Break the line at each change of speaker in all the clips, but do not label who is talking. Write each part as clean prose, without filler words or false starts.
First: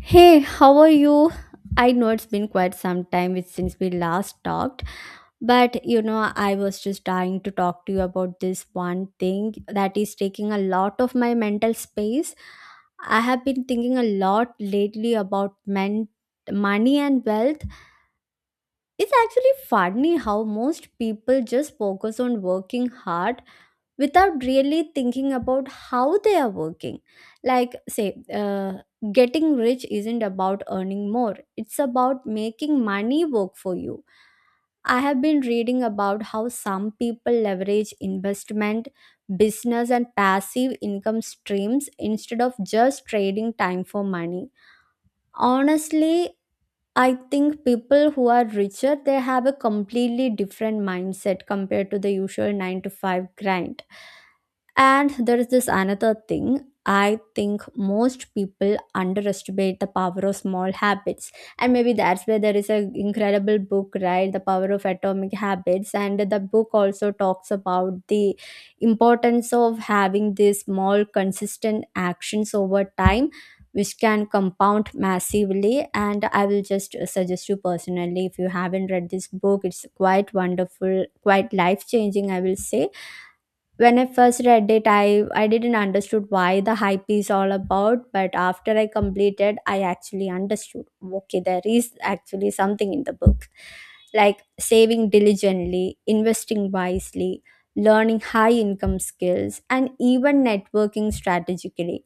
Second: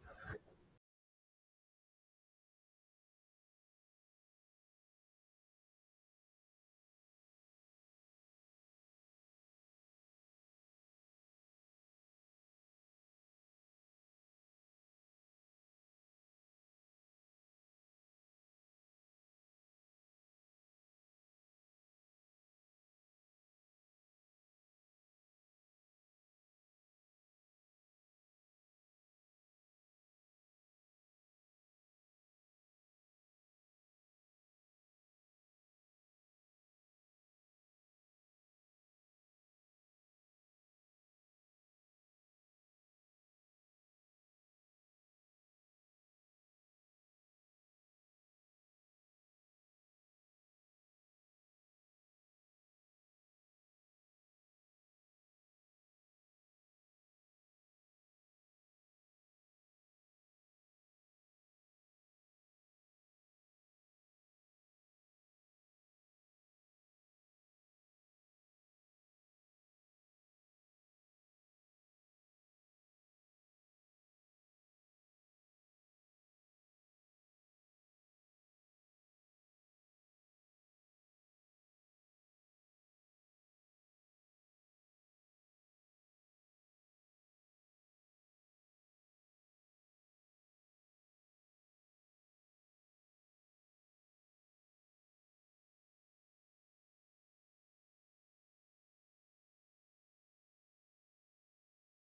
Hey, how are you? I know it's been quite some time with- since we last talked, but I was just dying to talk to you about this one thing that is taking a lot of my mental space. I have been thinking a lot lately about men, money and wealth. It's actually funny how most people just focus on working hard without really thinking about how they are working. Like, say, getting rich isn't about earning more, it's about making money work for you. I have been reading about how some people leverage investment, business, and passive income streams instead of just trading time for money. Honestly, I think people who are richer they have a completely different mindset compared to the usual 9 to 5 grind. And there is this another thing. I think most people underestimate the power of small habits. And maybe that's where there is an incredible book, right? The Power of Atomic Habits. And the book also talks about the importance of having these small, consistent actions over time, which can compound massively. And I will just suggest you personally, if you haven't read this book, it's quite wonderful, quite life changing, I will say when I first read it, I didn't understood why the hype is all about, but after I completed, I actually understood. Okay, there is actually something in the book, like saving diligently, investing wisely, learning high income skills, and even networking strategically.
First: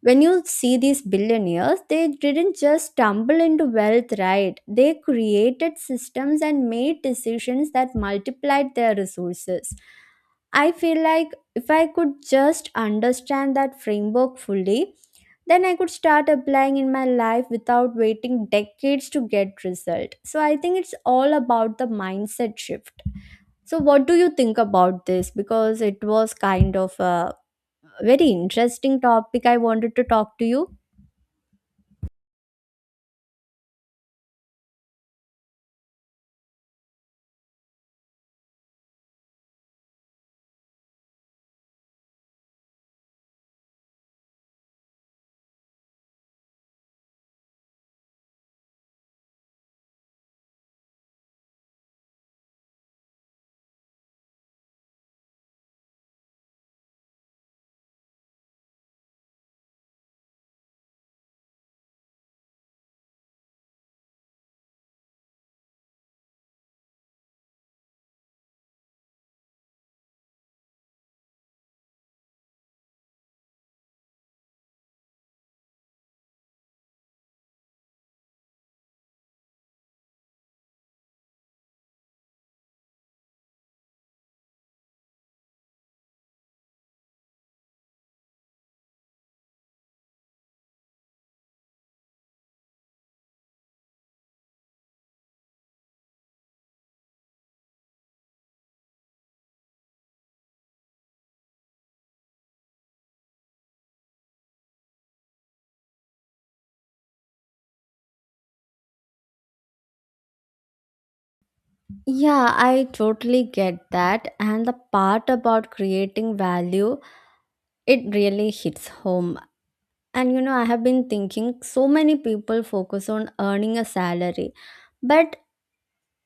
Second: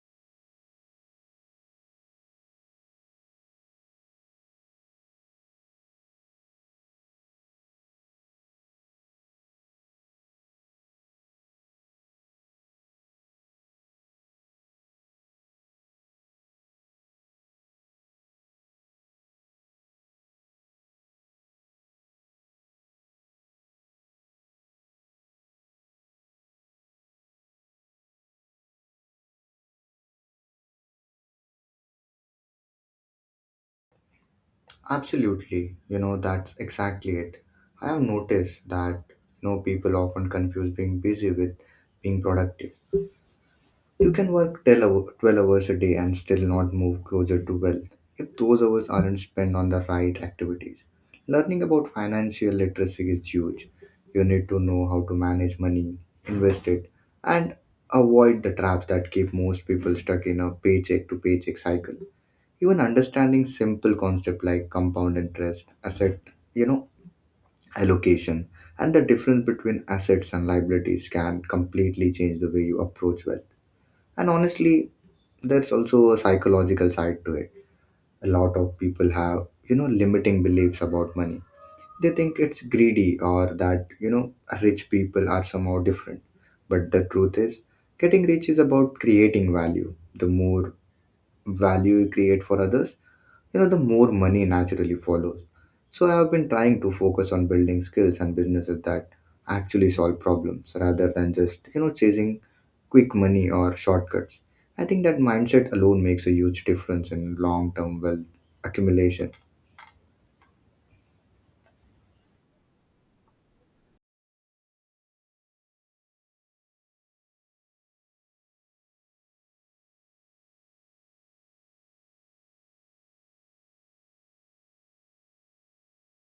When you see these billionaires, they didn't just stumble into wealth, right? They created systems and made decisions that multiplied their resources. I feel like if I could just understand that framework fully, then I could start applying in my life without waiting decades to get result. So I think it's all about the mindset shift. So what do you think about this? Because it was kind of a very interesting topic I wanted to talk to you.
Absolutely, that's exactly it. I have noticed that, people often confuse being busy with being productive. You can work 12 hours a day and still not move closer to wealth if those hours aren't spent on the right activities. Learning about financial literacy is huge. You need to know how to manage money, invest it, and avoid the traps that keep most people stuck in a paycheck to paycheck cycle. Even understanding simple concept like compound interest, asset you know allocation, and the difference between assets and liabilities can completely change the way you approach wealth. And honestly, there's also a psychological side to it. A lot of people have limiting beliefs about money. They think it's greedy, or that rich people are somehow different. But the truth is, getting rich is about creating value. The more value you create for others, the more money naturally follows. So I have been trying to focus on building skills and businesses that actually solve problems rather than just, chasing quick money or shortcuts. I think that mindset alone makes a huge difference in long term wealth accumulation.
Yeah, I totally get that. And the part about creating value, it really hits home. And I have been thinking so many people focus on earning a salary, but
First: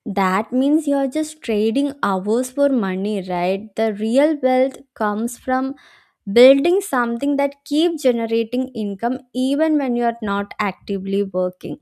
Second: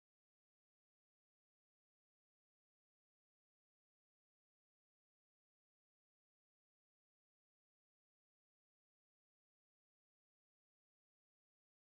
that means you're just trading hours for money, right? The real wealth comes from building something that keeps generating income even when you're not actively working,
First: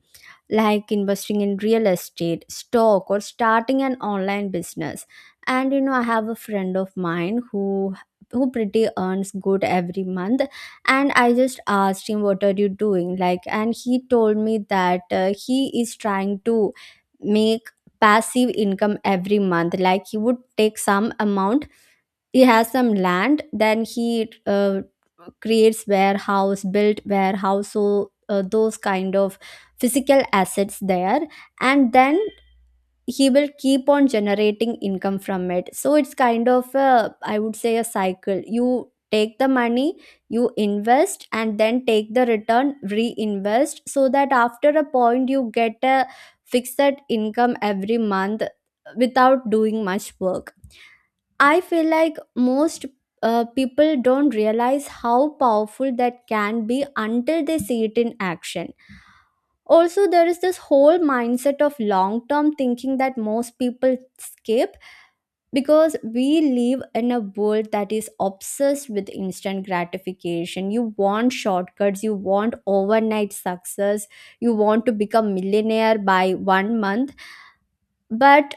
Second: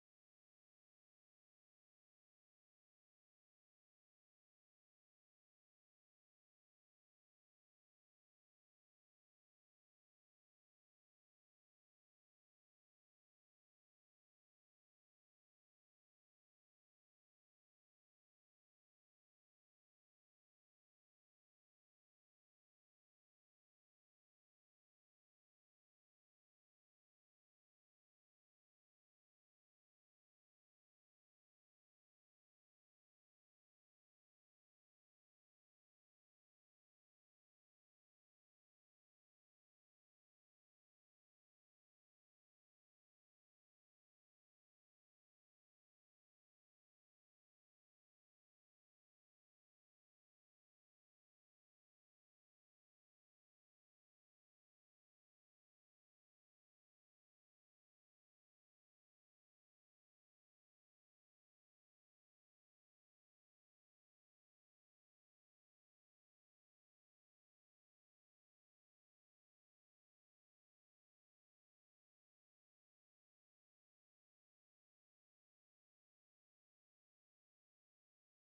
like investing in real estate, stock, or starting an online business. And I have a friend of mine who pretty earns good every month, and I just asked him what are you doing like, and he told me that he is trying to make passive income every month. Like he would take some amount, he has some land, then he creates warehouse built warehouse. So those kind of physical assets there, and then he will keep on generating income from it. So it's kind of a, I would say a cycle. You take the money, you invest and then take the return, reinvest, so that after a point you get a fixed income every month without doing much work. I feel like most people don't realize how powerful that can be until they see it in action. Also, there is this whole mindset of long term thinking that most people skip because we live in a world that is obsessed with instant gratification. You want shortcuts, you want overnight success, you want to become millionaire by one month. But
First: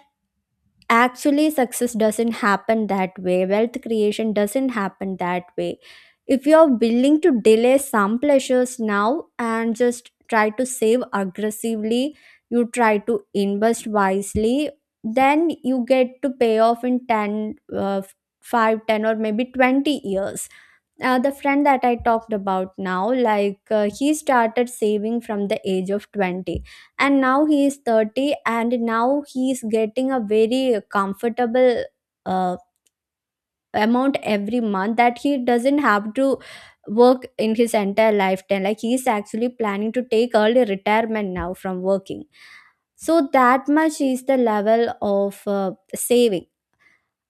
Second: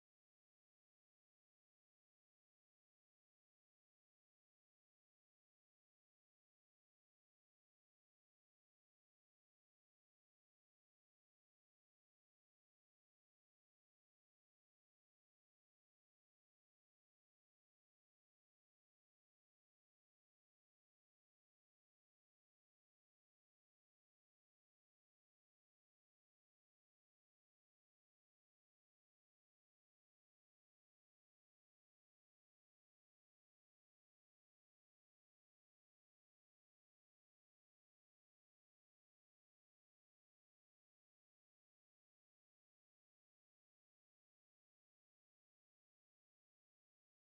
actually success doesn't happen that way, wealth creation doesn't happen that way. If you're willing to delay some pleasures now and just try to save aggressively, you try to invest wisely, then you get to pay off in 10 5 10 or maybe 20 years. The friend that I talked about now, like he started saving from the age of 20, and now he is 30 and now he is getting a very comfortable uh, amount every month that he doesn't have to work in his entire lifetime. Like he is actually planning to take early retirement now from working. So that much is the level of saving.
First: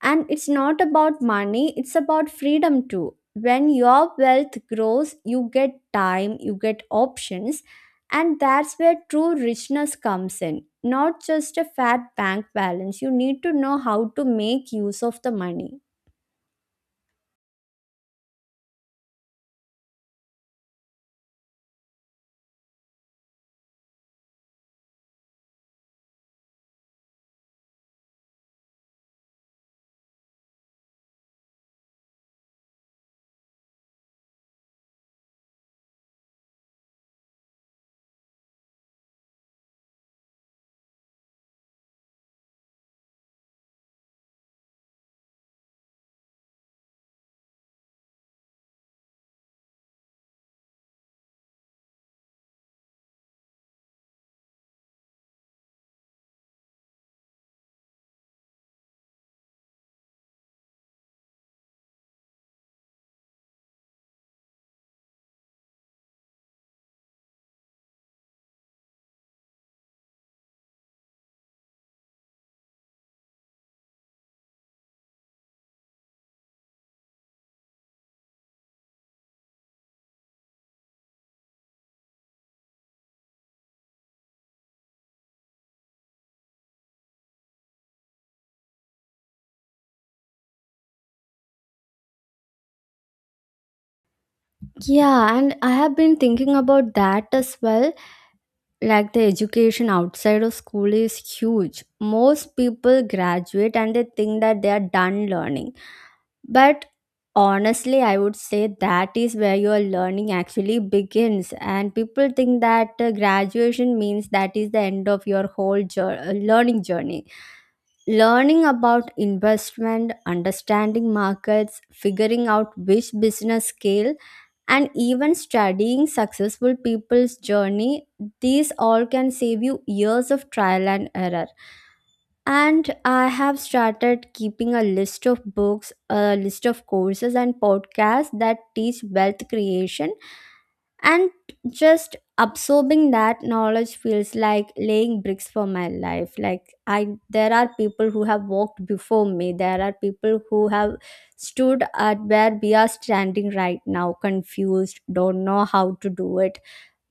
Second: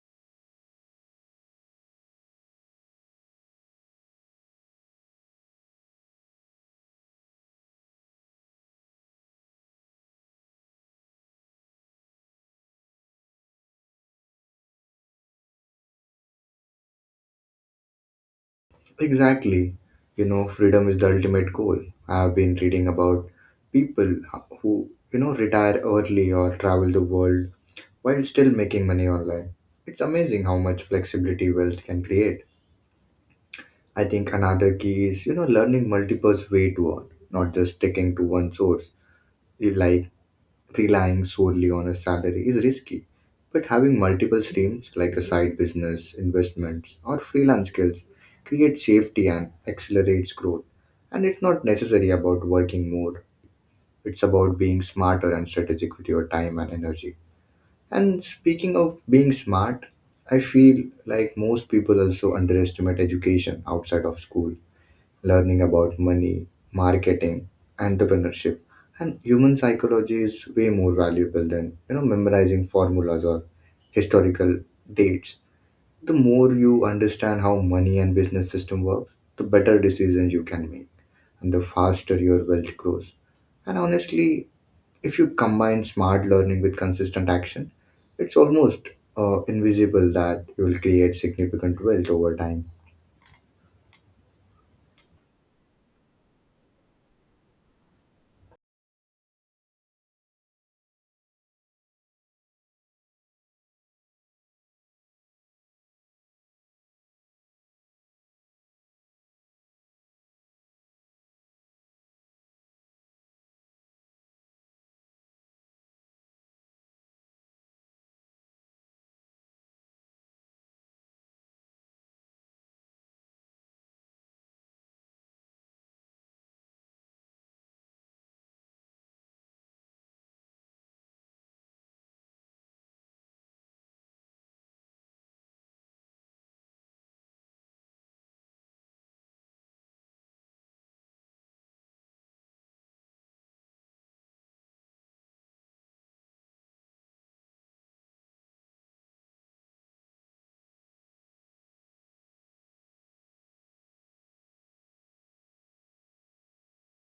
And it's not about money, it's about freedom too. When your wealth grows, you get time, you get options, and that's where true richness comes in. Not just a fat bank balance. You need to know how to make use of the money.
Exactly. Freedom is the ultimate goal. I've been reading about people who, retire early or travel the world while still making money online. It's amazing how much flexibility wealth can create. I think another key is, learning multiple way to earn, not just sticking to one source. You. Relying solely on a salary is risky, but having multiple streams like a side business, investments, or freelance skills creates safety and accelerates growth. And it's not necessarily about working more, it's about being smarter and strategic with your time and energy. And speaking of being smart, I feel like most people also underestimate education outside of school. Learning about money, marketing, entrepreneurship, and human psychology is way more valuable than memorizing formulas or historical dates. The more you understand how money and business system works, the better decisions you can make, and the faster your wealth grows. And honestly, if you combine smart learning with consistent action, it's almost invisible that you will create significant wealth over time.
Yeah, and I have been thinking about that as well. Like the education outside of school is huge. Most people graduate and they think that they are done learning. But honestly, I would say that is where your learning actually begins. And people think that graduation means that is the end of your whole learning journey. Learning about investment, understanding markets, figuring out which business scale, and even studying successful people's journey, these all can save you years of trial and error. And I have started keeping a list of books, a list of courses, and podcasts that teach wealth creation. And just absorbing that knowledge feels like laying bricks for my life. Like there are people who have walked before me. There are people who have stood at where we are standing right now, confused, don't know how to do it.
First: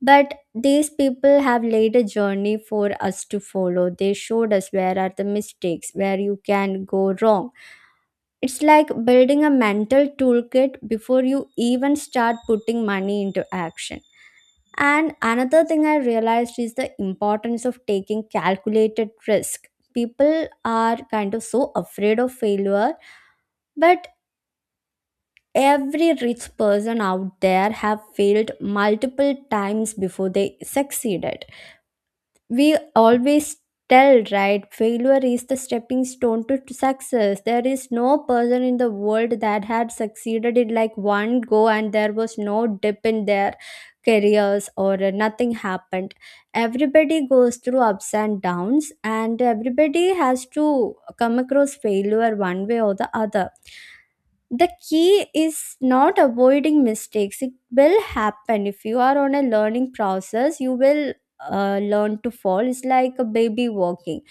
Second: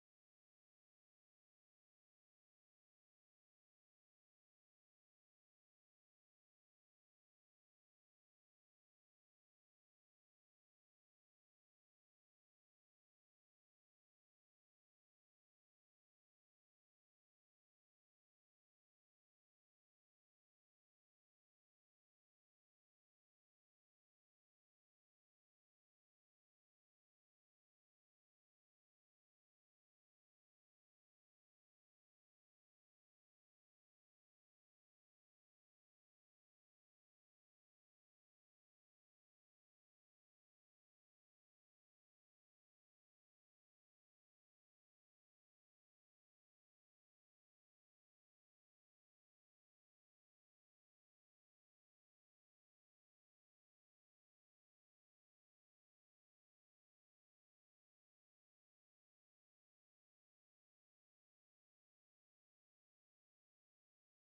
But these people have laid a journey for us to follow. They showed us where are the mistakes, where you can go wrong. It's like building a mental toolkit before you even start putting money into action. And another thing I realized is the importance of taking calculated risk. People are kind of so afraid of failure, but every rich person out there have failed multiple times before they succeeded. We always tell, right, failure is the stepping stone to success. There is no person in the world that had succeeded in like one go and there was no dip in their careers or nothing happened. Everybody goes through ups and downs and everybody has to come across failure one way or the other. The key is not avoiding mistakes, it will happen. If you are on a learning process, you will learn to fall. It's like a baby walking.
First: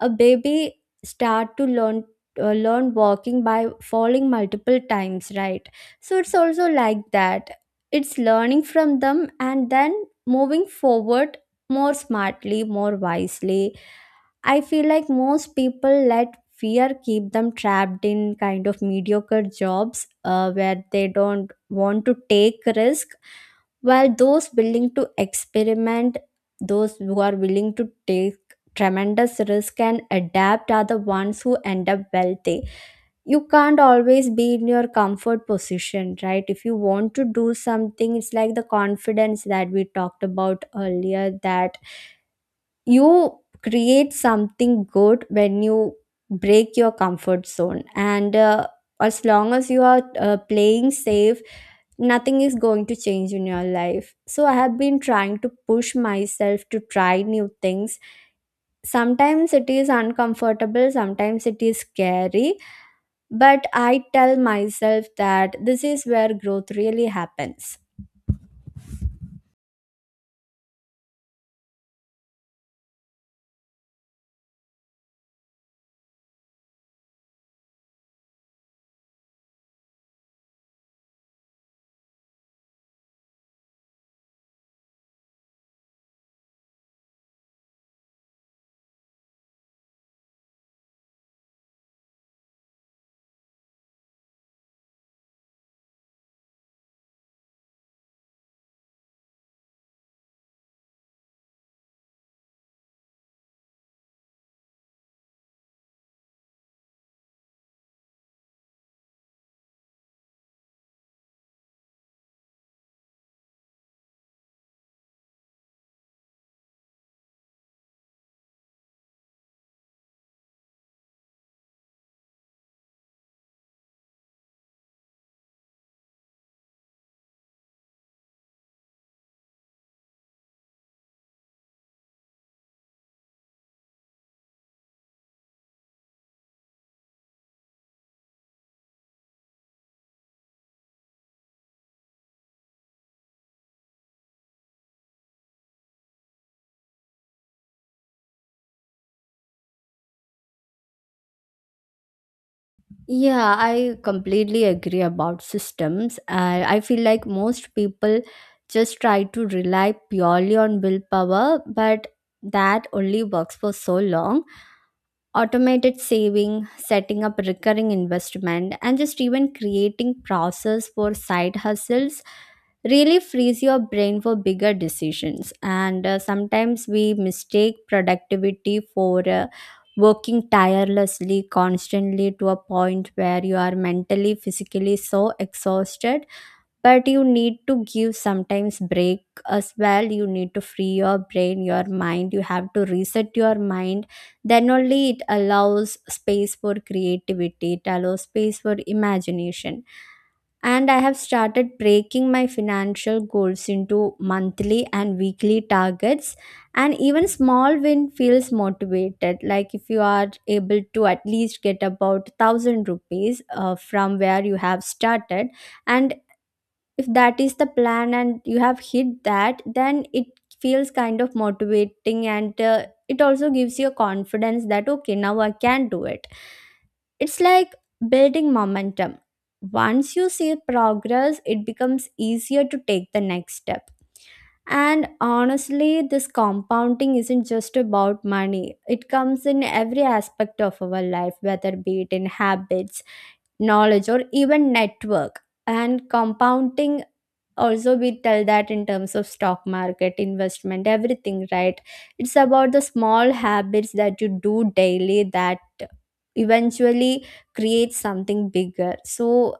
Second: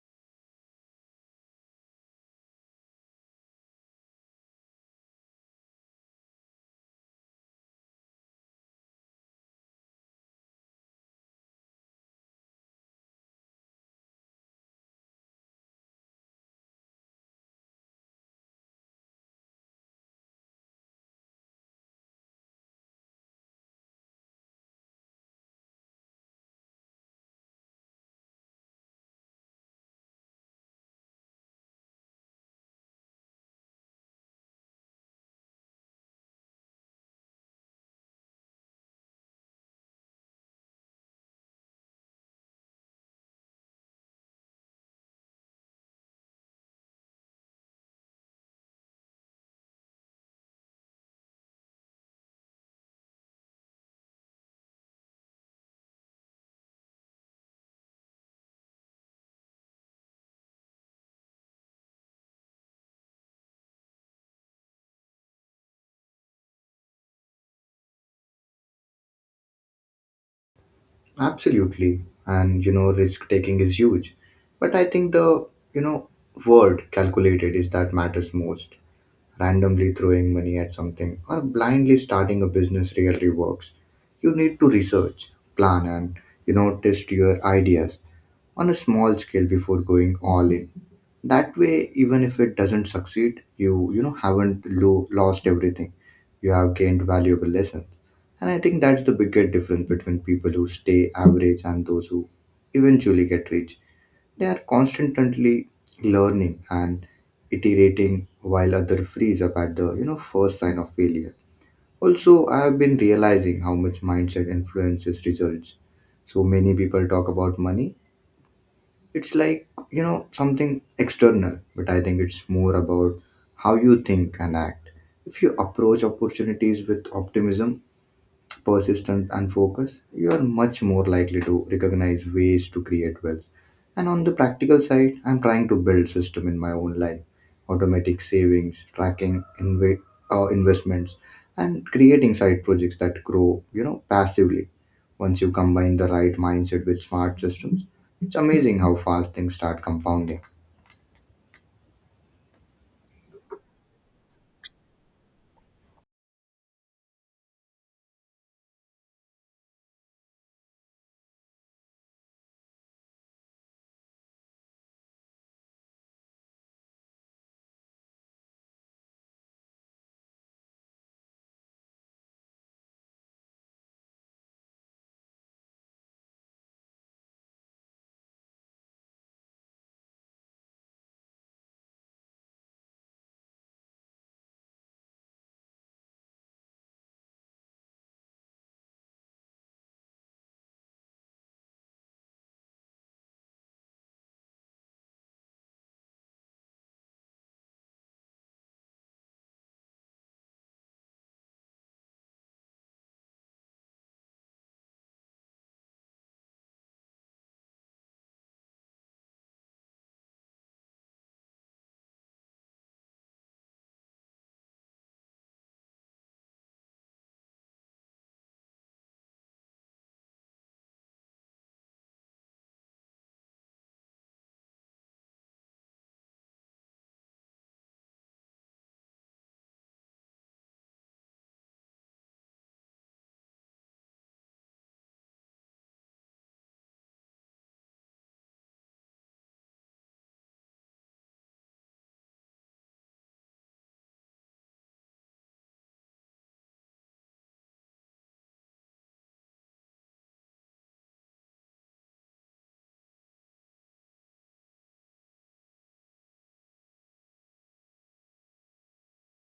A baby start to learn walking by falling multiple times, right? So it's also like that. It's learning from them and then moving forward more smartly, more wisely. I feel like most people let fear keep them trapped in kind of mediocre jobs where they don't want to take risk, while those willing to experiment, those who are willing to take tremendous risk and adapt are the ones who end up wealthy. You can't always be in your comfort position, right? If you want to do something, it's like the confidence that we talked about earlier, that you create something good when you break your comfort zone. And as long as you are playing safe, nothing is going to change in your life. So I have been trying to push myself to try new things. Sometimes it is uncomfortable, sometimes it is scary, but I tell myself that this is where growth really happens.
Absolutely. And risk taking is huge. But I think the, you know, word calculated is that matters most. Randomly throwing money at something or blindly starting a business rarely works. You need to research, plan, and, test your ideas on a small scale before going all in. That way, even if it doesn't succeed, you know haven't lost everything. You have gained valuable lessons, and I think that's the bigger difference between people who stay average and those who eventually get rich. They are constantly learning and iterating, while other freeze up at the first sign of failure. Also, I have been realizing how much mindset influences results. So many people talk about money, it's like something external. But I think it's more about how you think and act. If you approach opportunities with optimism, persistence, and focus, you are much more likely to recognize ways to create wealth. And on the practical side, I'm trying to build system in my own life, automatic savings, tracking investments, and creating side projects that grow, passively. Once you combine the right mindset with smart systems, it's amazing how fast things start compounding.
Yeah, I completely agree about systems. I feel like most people just try to rely purely on willpower, but that only works for so long. Automated saving, setting up recurring investment, and just even creating process for side hustles really frees your brain for bigger decisions. And sometimes we mistake productivity for working tirelessly, constantly, to a point where you are mentally, physically so exhausted. But you need to give sometimes break as well, you need to free your brain, your mind. You have to reset your mind, then only it allows space for creativity, it allows space for imagination. And I have started breaking my financial goals into monthly and weekly targets. And even small win feels motivated. Like if you are able to at least get about 1,000 rupees from where you have started, and if that is the plan and you have hit that, then it feels kind of motivating. And it also gives you a confidence that okay now I can do it. It's like building momentum. Once you see progress, it becomes easier to take the next step. And honestly, this compounding isn't just about money, it comes in every aspect of our life, whether be it in habits, knowledge or even network. And compounding, also we tell that in terms of stock market investment, everything, right? It's about the small habits that you do daily that eventually create something bigger. So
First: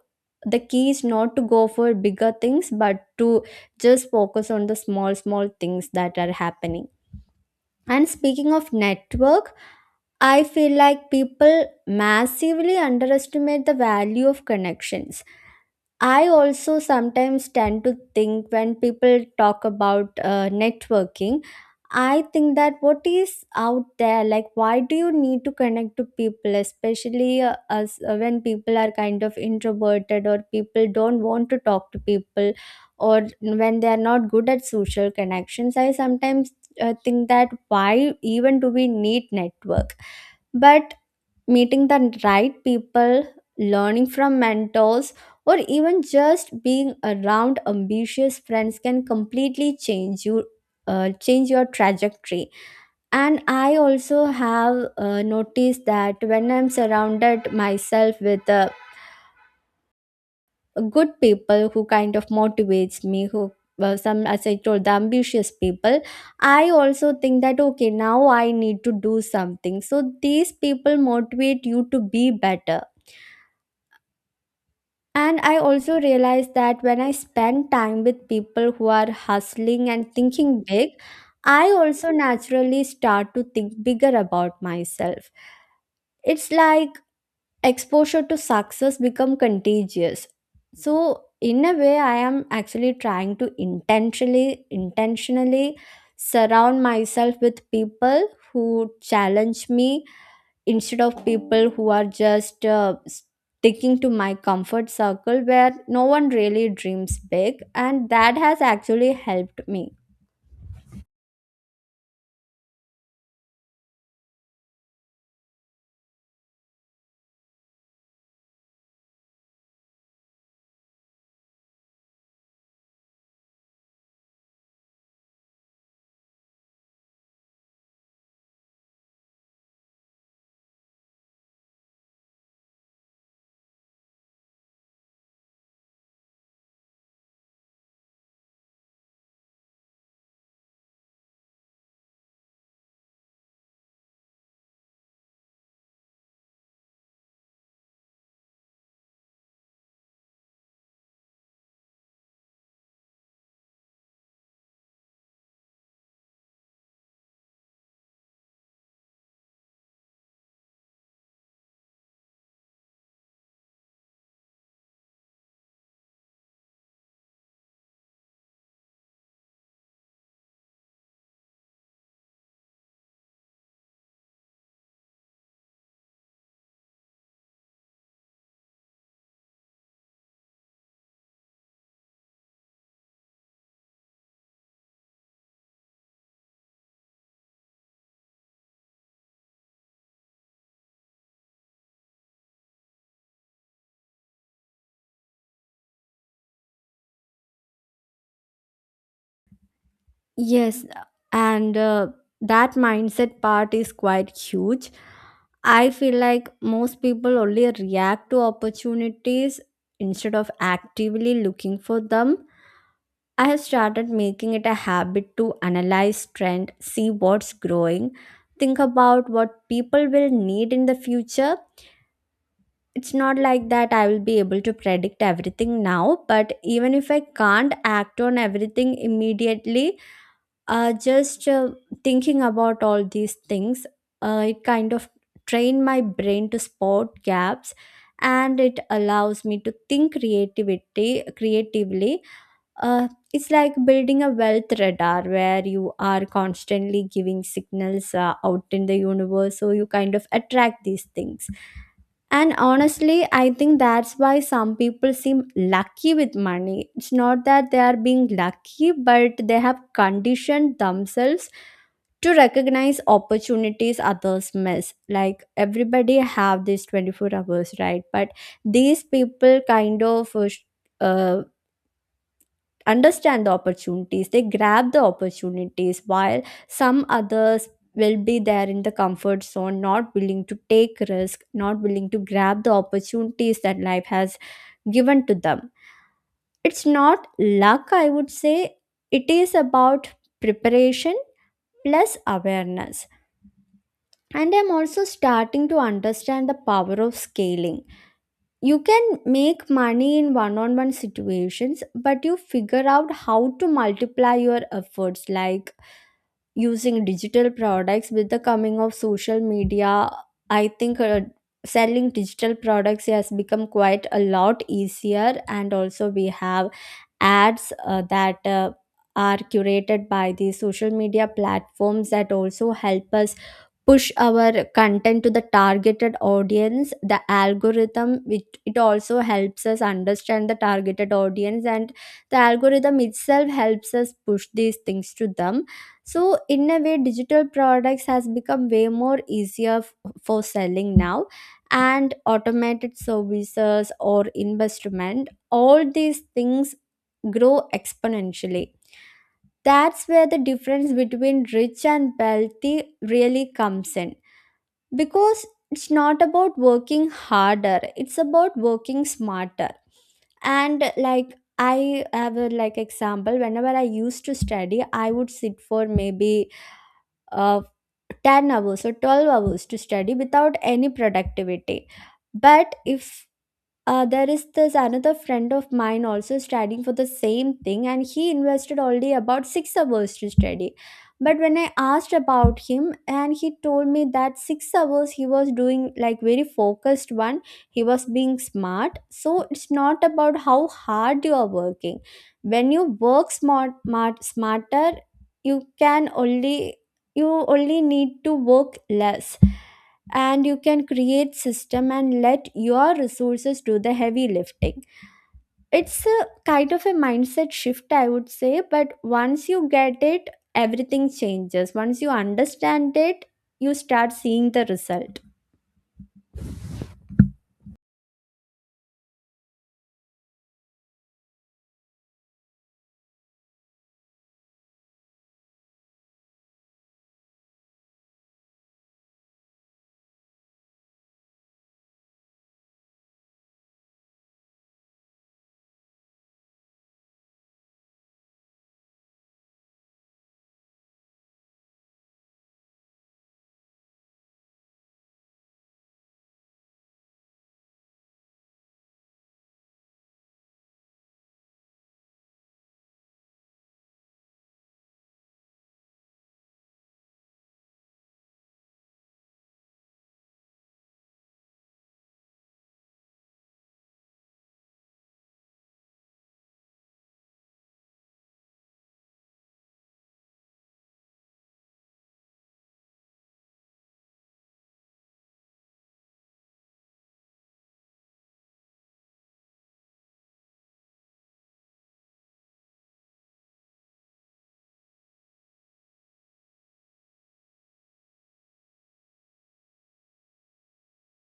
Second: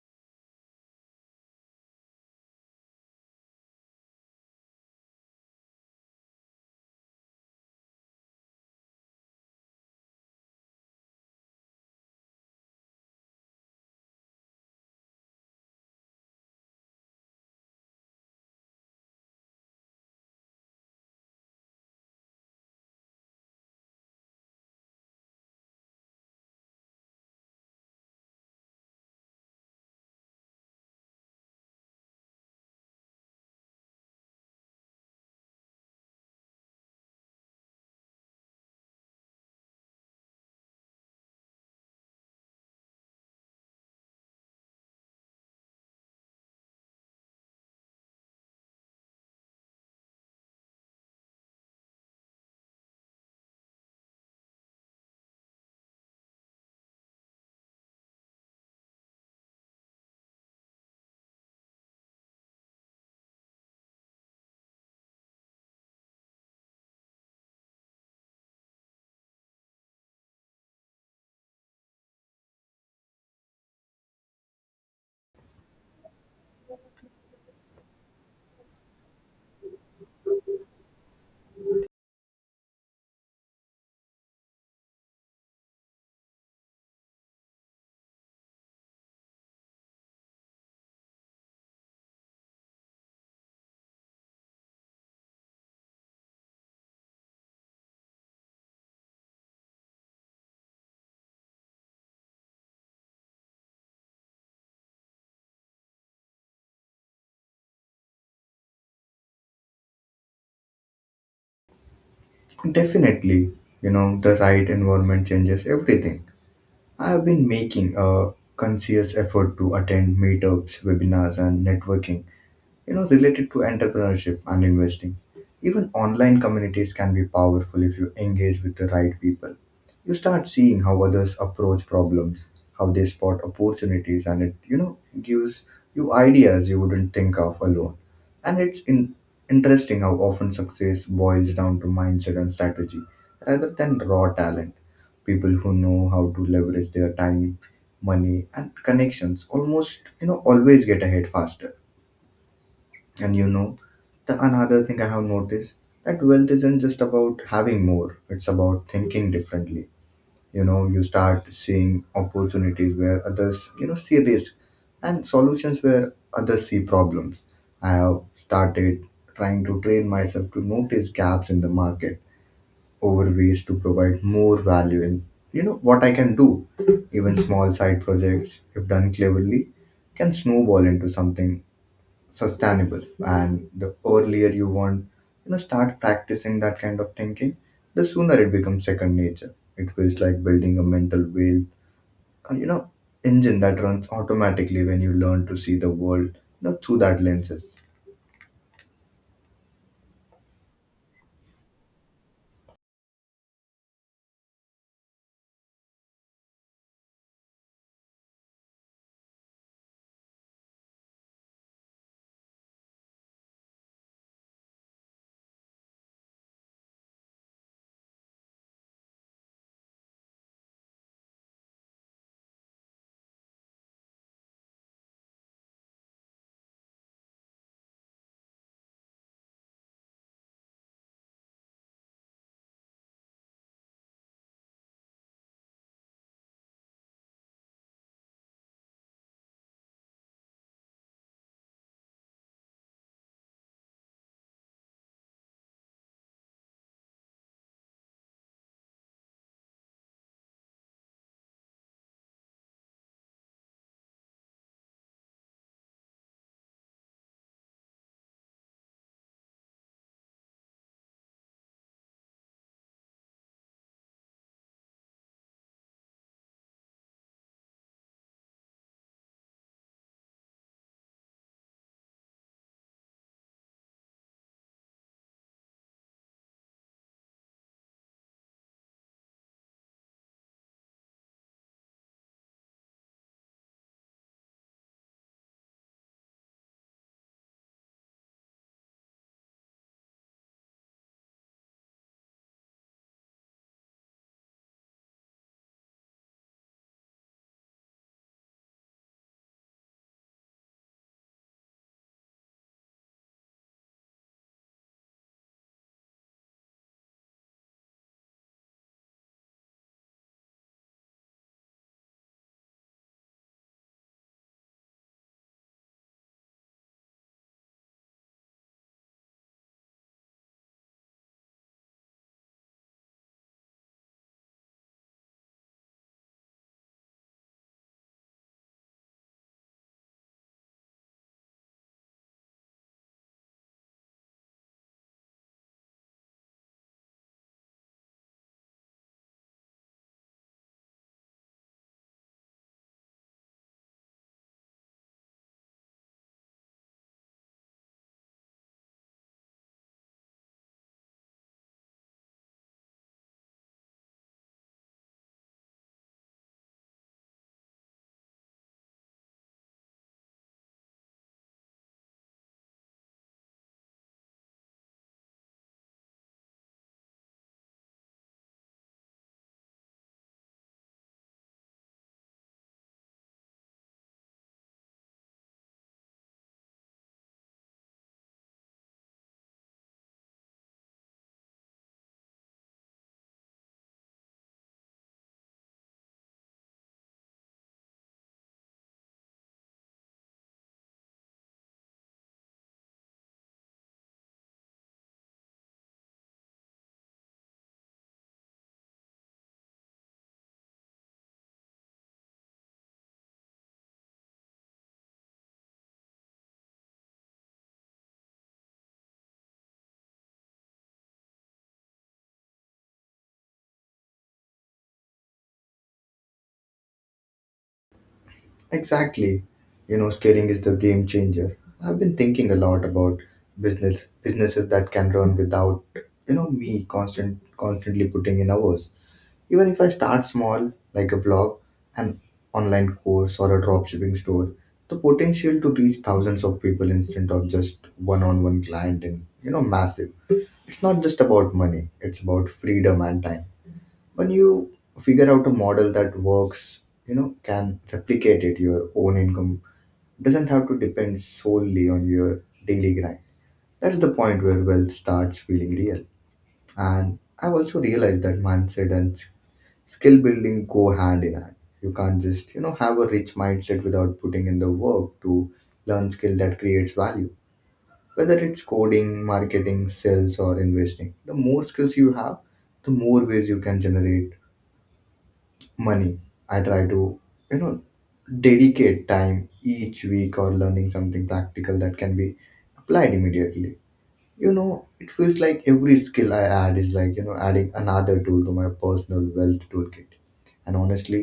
the key is not to go for bigger things but to just focus on the small small things that are happening. And speaking of network, I feel like people massively underestimate the value of connections. I also sometimes tend to think when people talk about networking, I think that what is out there, like why do you need to connect to people, especially as when people are kind of introverted or people don't want to talk to people, or when they are not good at social connections. I sometimes think that why even do we need network? But meeting the right people, learning from mentors, or even just being around ambitious friends can completely change you. Change your trajectory. And I also have noticed that when I'm surrounded myself with good people who kind of motivates me, who some, as I told, the ambitious people, I also think that okay, now I need to do something, so these people motivate you to be better. And I also realize that when I spend time with people who are hustling and thinking big, I also naturally start to think bigger about myself. It's like exposure to success become contagious. So in a way I am actually trying to intentionally surround myself with people who challenge me instead of people who are just sticking to my comfort circle where no one really dreams big, and that has actually helped me.
Definitely, the right environment changes everything. I have been making a conscious effort to attend meetups, webinars, and networking related to entrepreneurship and investing. Even online communities can be powerful if you engage with the right people. You start seeing how others approach problems, how they spot opportunities, and it gives you ideas you wouldn't think of alone. And it's interesting how often success boils down to mindset and strategy rather than raw talent. People who know how to leverage their time, money, and connections almost always get ahead faster. And the another thing I have noticed that wealth isn't just about having more, it's about thinking differently. You start seeing opportunities where others, see risk, and solutions where others see problems. I have started trying to train myself to notice gaps in the market over ways to provide more value in, what I can do. Even small side projects, if done cleverly, can snowball into something sustainable. And the earlier you want start practicing that kind of thinking, the sooner it becomes second nature. It feels like building a mental wheel uh, you know engine that runs automatically when you learn to see the world through that lenses.
Yes, and that mindset part is quite huge. I feel like most people only react to opportunities instead of actively looking for them. I have started making it a habit to analyze trend, see what's growing, think about what people will need in the future. It's not like that I will be able to predict everything now, but even if I can't act on everything immediately, just thinking about all these things, it kind of train my brain to spot gaps and it allows me to think creativity creatively. uh, it's like building a wealth radar where you are constantly giving signals out in the universe, so you kind of attract these things. And honestly, I think that's why some people seem lucky with money. It's not that they are being lucky, but they have conditioned themselves to recognize opportunities others miss. Like everybody have these 24 hours, right? But these people kind of uh, understand the opportunities, they grab the opportunities, while some others will be there in the comfort zone, not willing to take risk, not willing to grab the opportunities that life has given to them. It's not luck, I would say. It is about preparation plus awareness. And I'm also starting to understand the power of scaling. You can make money in one-on-one situations, but you figure out how to multiply your efforts, like using digital products. With the coming of social media, I think selling digital products has become quite a lot easier, and also we have ads that are curated by the social media platforms that also help us push our content to the targeted audience. The algorithm, which it also helps us understand the targeted audience, and the algorithm itself helps us push these things to them. So in a way, digital products has become way more easier for selling now. And automated services or investment, all these things grow exponentially. That's where the difference between rich and wealthy really comes in, because it's not about working harder, it's about working smarter. And like I have a like example, whenever I used to study, I would sit for maybe uh, 10 hours or 12 hours to study without any productivity. But if there is this another friend of mine also studying for the same thing, and he invested already about 6 hours to study. But when I asked about him, and he told me that 6 hours he was doing like very focused one, he was being smart. So it's not about how hard you are working. When you work smart, smarter, you can only you only need to work less, and you can create system and let your resources do the heavy lifting. It's a kind of a mindset shift, I would say, but once you get it, everything changes. Once you understand it, you start seeing the result.
Exactly. Scaling is the game changer. I've been thinking a lot about businesses that can run without me constantly putting in hours. Even if I start small, like a blog, an online course, or a dropshipping store, the potential to reach thousands of people instead of just one-on-one client and massive. It's not just about money; it's about freedom and time. When you figure out a model that works, can replicate it. Your own income doesn't have to depend solely on your daily grind. That's the point where wealth starts feeling real. And I've also realized that mindset and skill building go hand in hand. You can't just have a rich mindset without putting in the work to learn skill that creates value, whether it's coding, marketing, sales, or investing. The more skills you have, the more ways you can generate money. I try to you know dedicate time each week or learning something practical that can be applied immediately. It feels like every skill I add is like adding another tool to my personal wealth toolkit. And honestly,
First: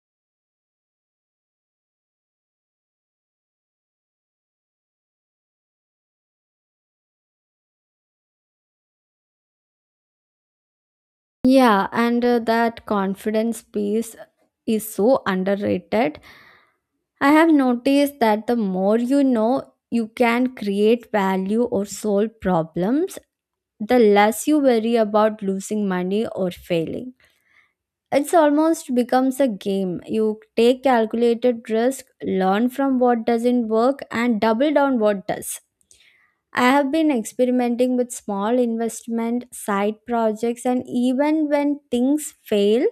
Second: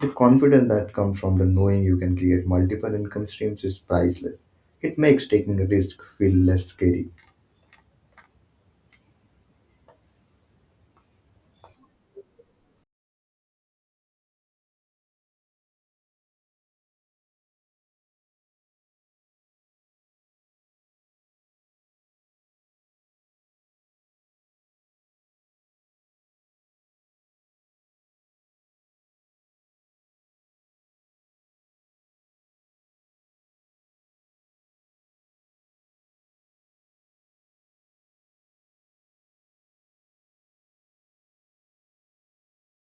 the confidence that comes from the knowing you can create multiple income streams is priceless. It makes taking a risk feel less scary.
Yeah, and that confidence piece is so underrated. I have noticed that the more you know, you can create value or solve problems, the less you worry about losing money or failing. It's almost becomes a game. You take calculated risk, learn from what doesn't work, and double down what does. I have been experimenting with small investment, side projects, and even when things fail,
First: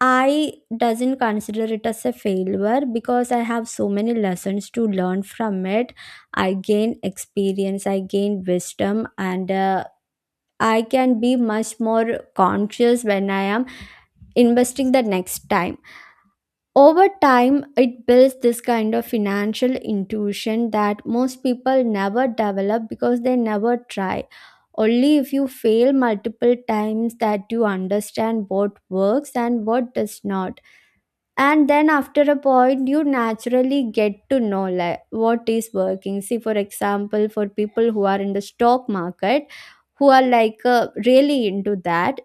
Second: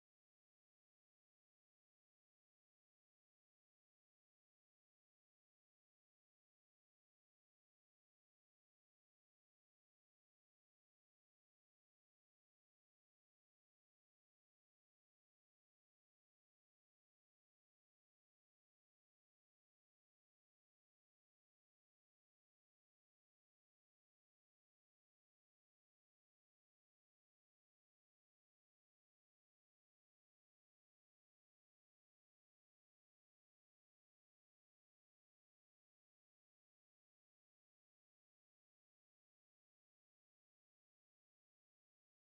I doesn't consider it as a failure because I have so many lessons to learn from it. I gain experience, I gain wisdom, and I can be much more conscious when I am investing the next time. Over time, it builds this kind of financial intuition that most people never develop because they never try. Only if you fail multiple times that you understand what works and what does not. And then after a point, you naturally get to know like what is working. See, for example, for people who are in the stock market, who are like really into that,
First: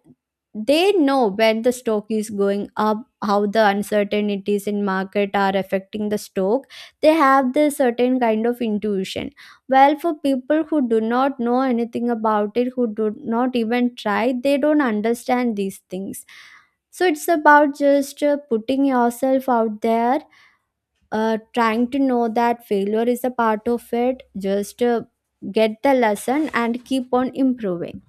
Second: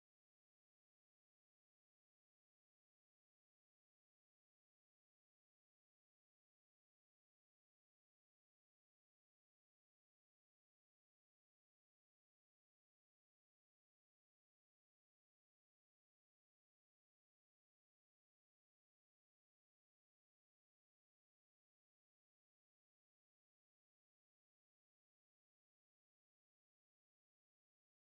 they know when the stock is going up, how the uncertainties in market are affecting the stock. They have this certain kind of intuition. Well, for people who do not know anything about it, who do not even try, they don't understand these things. So it's about just putting yourself out there, trying to know that failure is a part of it, just get the lesson and keep on improving.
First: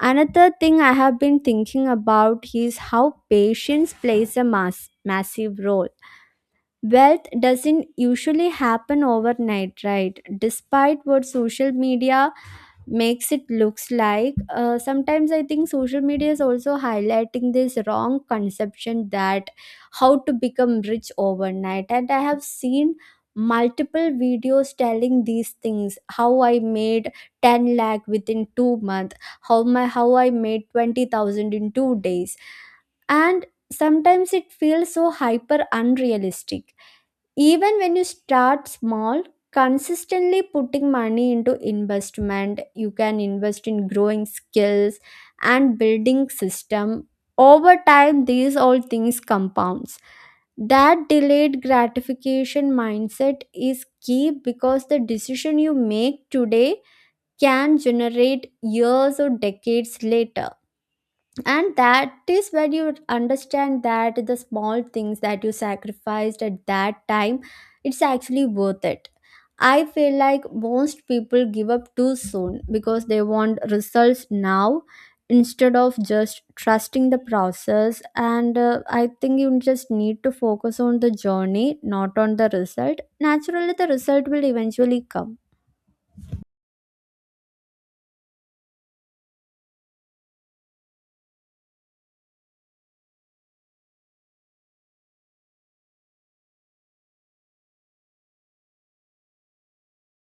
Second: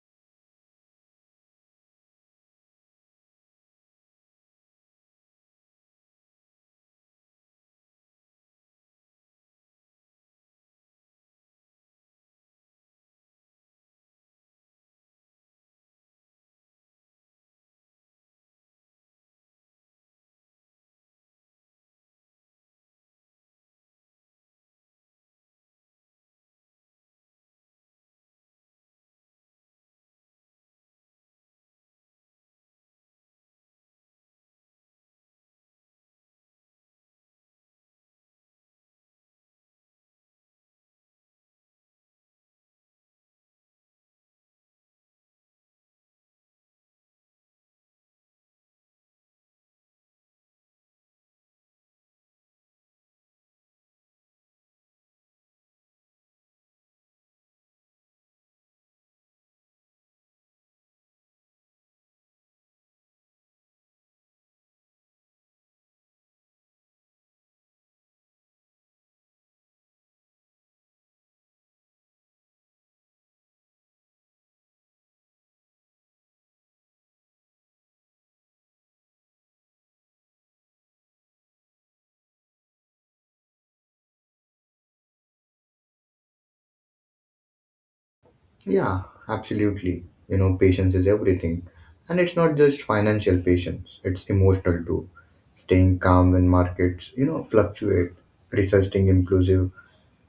Another thing I have been thinking about is how patience plays a massive role. Wealth doesn't usually happen overnight, right? Despite what social media makes it looks like, sometimes I think social media is also highlighting this wrong conception that how to become rich overnight. And I have seen multiple videos telling these things, how I made 10 lakh within 2 months, how I made 20,000 in 2 days. And sometimes it feels so hyper unrealistic. Even when you start small, consistently putting money into investment, you can invest in growing skills and building system. Over time, these all things compounds. That delayed gratification mindset is key because the decision you make today can generate years or decades later, and that is when you understand that the small things that you sacrificed at that time, it's actually worth it. I feel like most people give up too soon because they want results now instead of just trusting the process. And I think you just need to focus on the journey, not on the result. Naturally the result will eventually come.
Yeah, absolutely. Patience is everything. And it's not just financial patience, it's emotional too. Staying calm when markets fluctuate, resisting impulsive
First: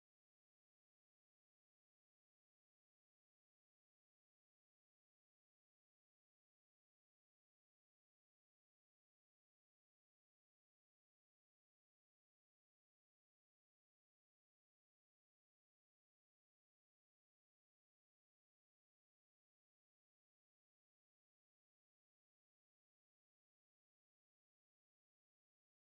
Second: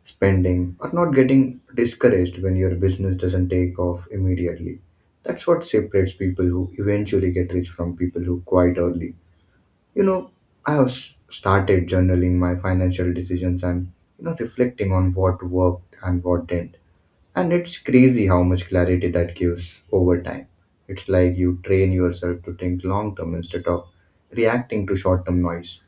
spending, or not getting discouraged when your business doesn't take off immediately. That's what separates people who eventually get rich from people who quite early. You know, I have started journaling my financial decisions and, reflecting on what worked and what didn't. And it's crazy how much clarity that gives over time. It's like you train yourself to think long term instead of reacting to short term noise.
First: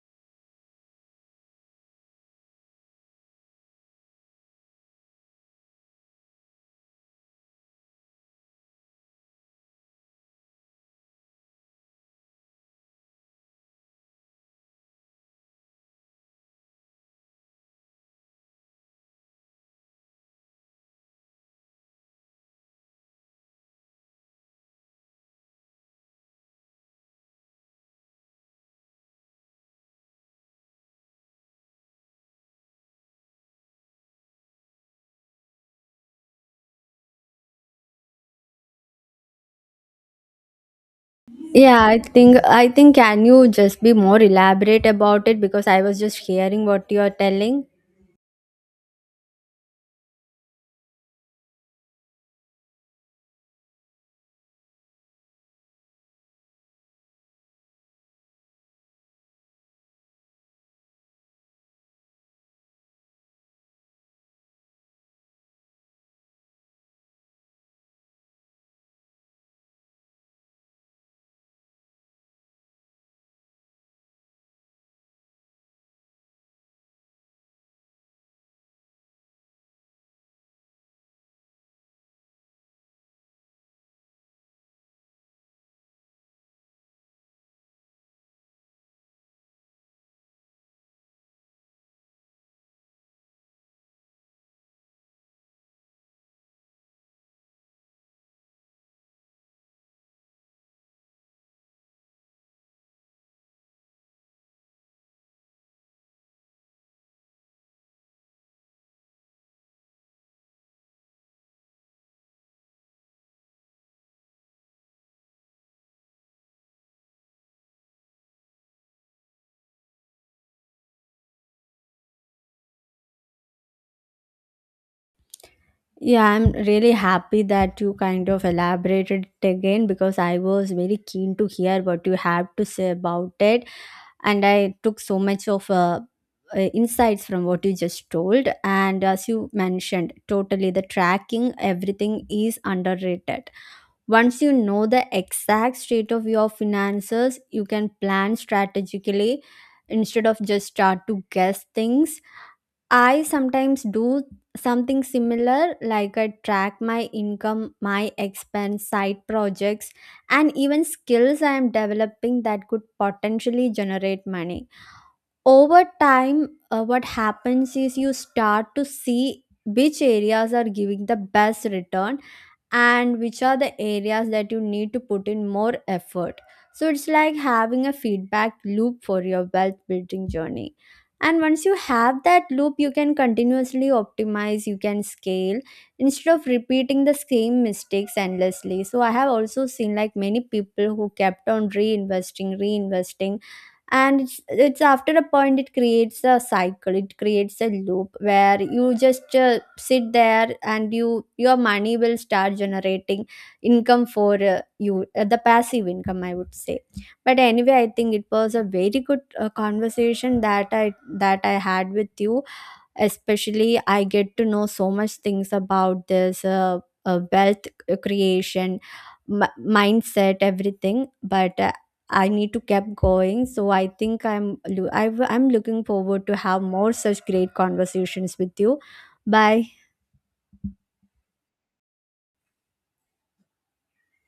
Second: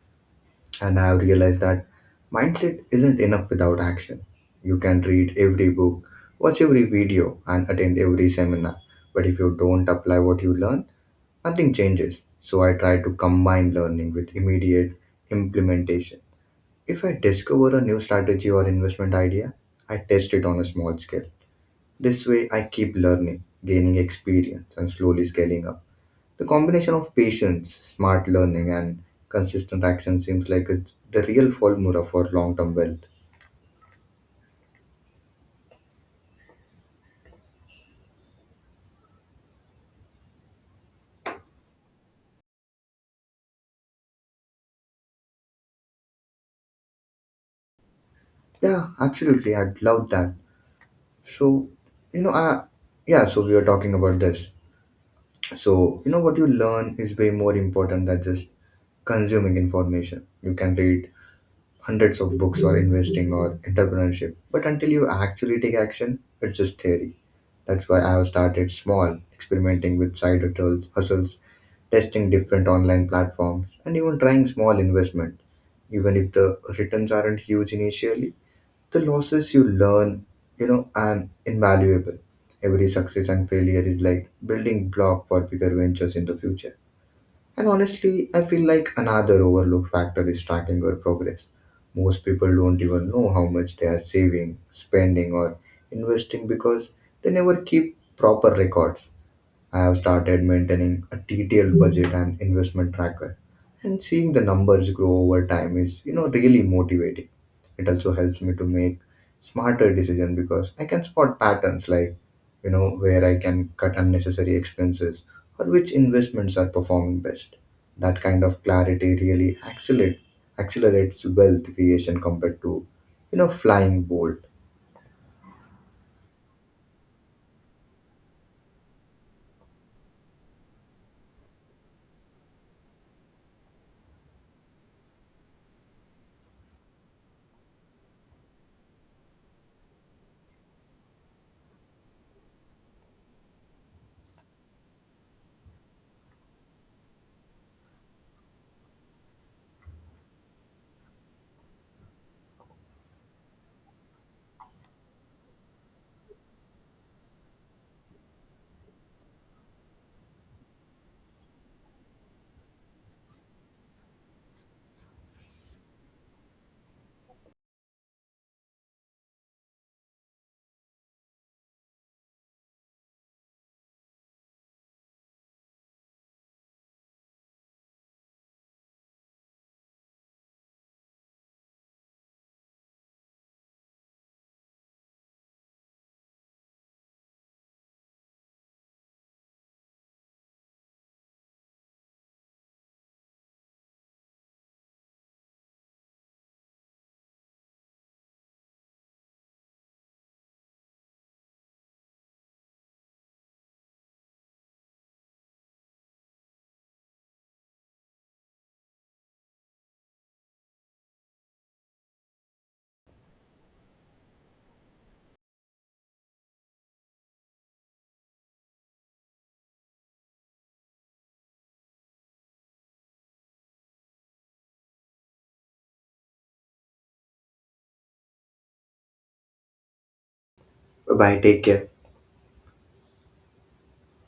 And I have realized that mindset isn't enough without action. You can read every book, watch every video, and attend every seminar. But if you don't apply what you learn, nothing changes. So I try to combine learning with immediate implementation. If I discover a new strategy or investment idea, I test it on a small scale. This way, I keep learning, gaining experience, and slowly scaling up. The combination of patience, smart learning, and consistent action seems like it's the real formula for long term wealth.
Yeah, I think can you just be more elaborate about it, because I was just hearing what you are telling.
Yeah, absolutely. I'd love that. So, you know, uh, yeah, so we were talking about this. So, what you learn is way more important than just consuming information. You can read hundreds of books or investing or entrepreneurship. But until you actually take action, it's just theory. That's why I have started small, experimenting with side hustles, testing different online platforms, and even trying small investment. Even if the returns aren't huge initially, the losses you learn, are invaluable. Every success and failure is like building block for bigger ventures in the future. And honestly, I feel like another overlooked factor is tracking your progress. Most people don't even know how much they are saving, spending, or investing because they never keep proper records. I have started maintaining a detailed budget and investment tracker, and seeing the numbers grow over time is, really motivating. It also helps me to make smarter decisions because I can spot patterns like, where I can cut unnecessary expenses or which investments are performing best. That kind of clarity really accelerates wealth creation compared to, flying bold.
Yeah, I'm really happy that you kind of elaborated it again because I was very keen to hear what you have to say about it, and I took so much of insights from what you just told. And as you mentioned, totally, the tracking everything is underrated. Once you know the exact state of your finances, you can plan strategically instead of just start to guess things. I sometimes do something similar, like I track my income, my expense, side projects, and even skills I am developing that could potentially generate money. Over time, what happens is you start to see which areas are giving the best return and which are the areas that you need to put in more effort. So it's like having a feedback loop for your wealth building journey. And once you have that loop, you can continuously optimize, you can scale instead of repeating the same mistakes endlessly. So I have also seen like many people who kept on reinvesting, reinvesting, and it's after a point it creates a cycle, it creates a loop where you just sit there and your money will start generating income for you, the passive income, I would say. But anyway, I think it was a very good conversation that I had with you. Especially I get to know so much things about this wealth creation mindset, everything. But I need to keep going, so I think I'm lo- I w- I'm looking forward to have more such great conversations with you. Bye.
Bye, take care.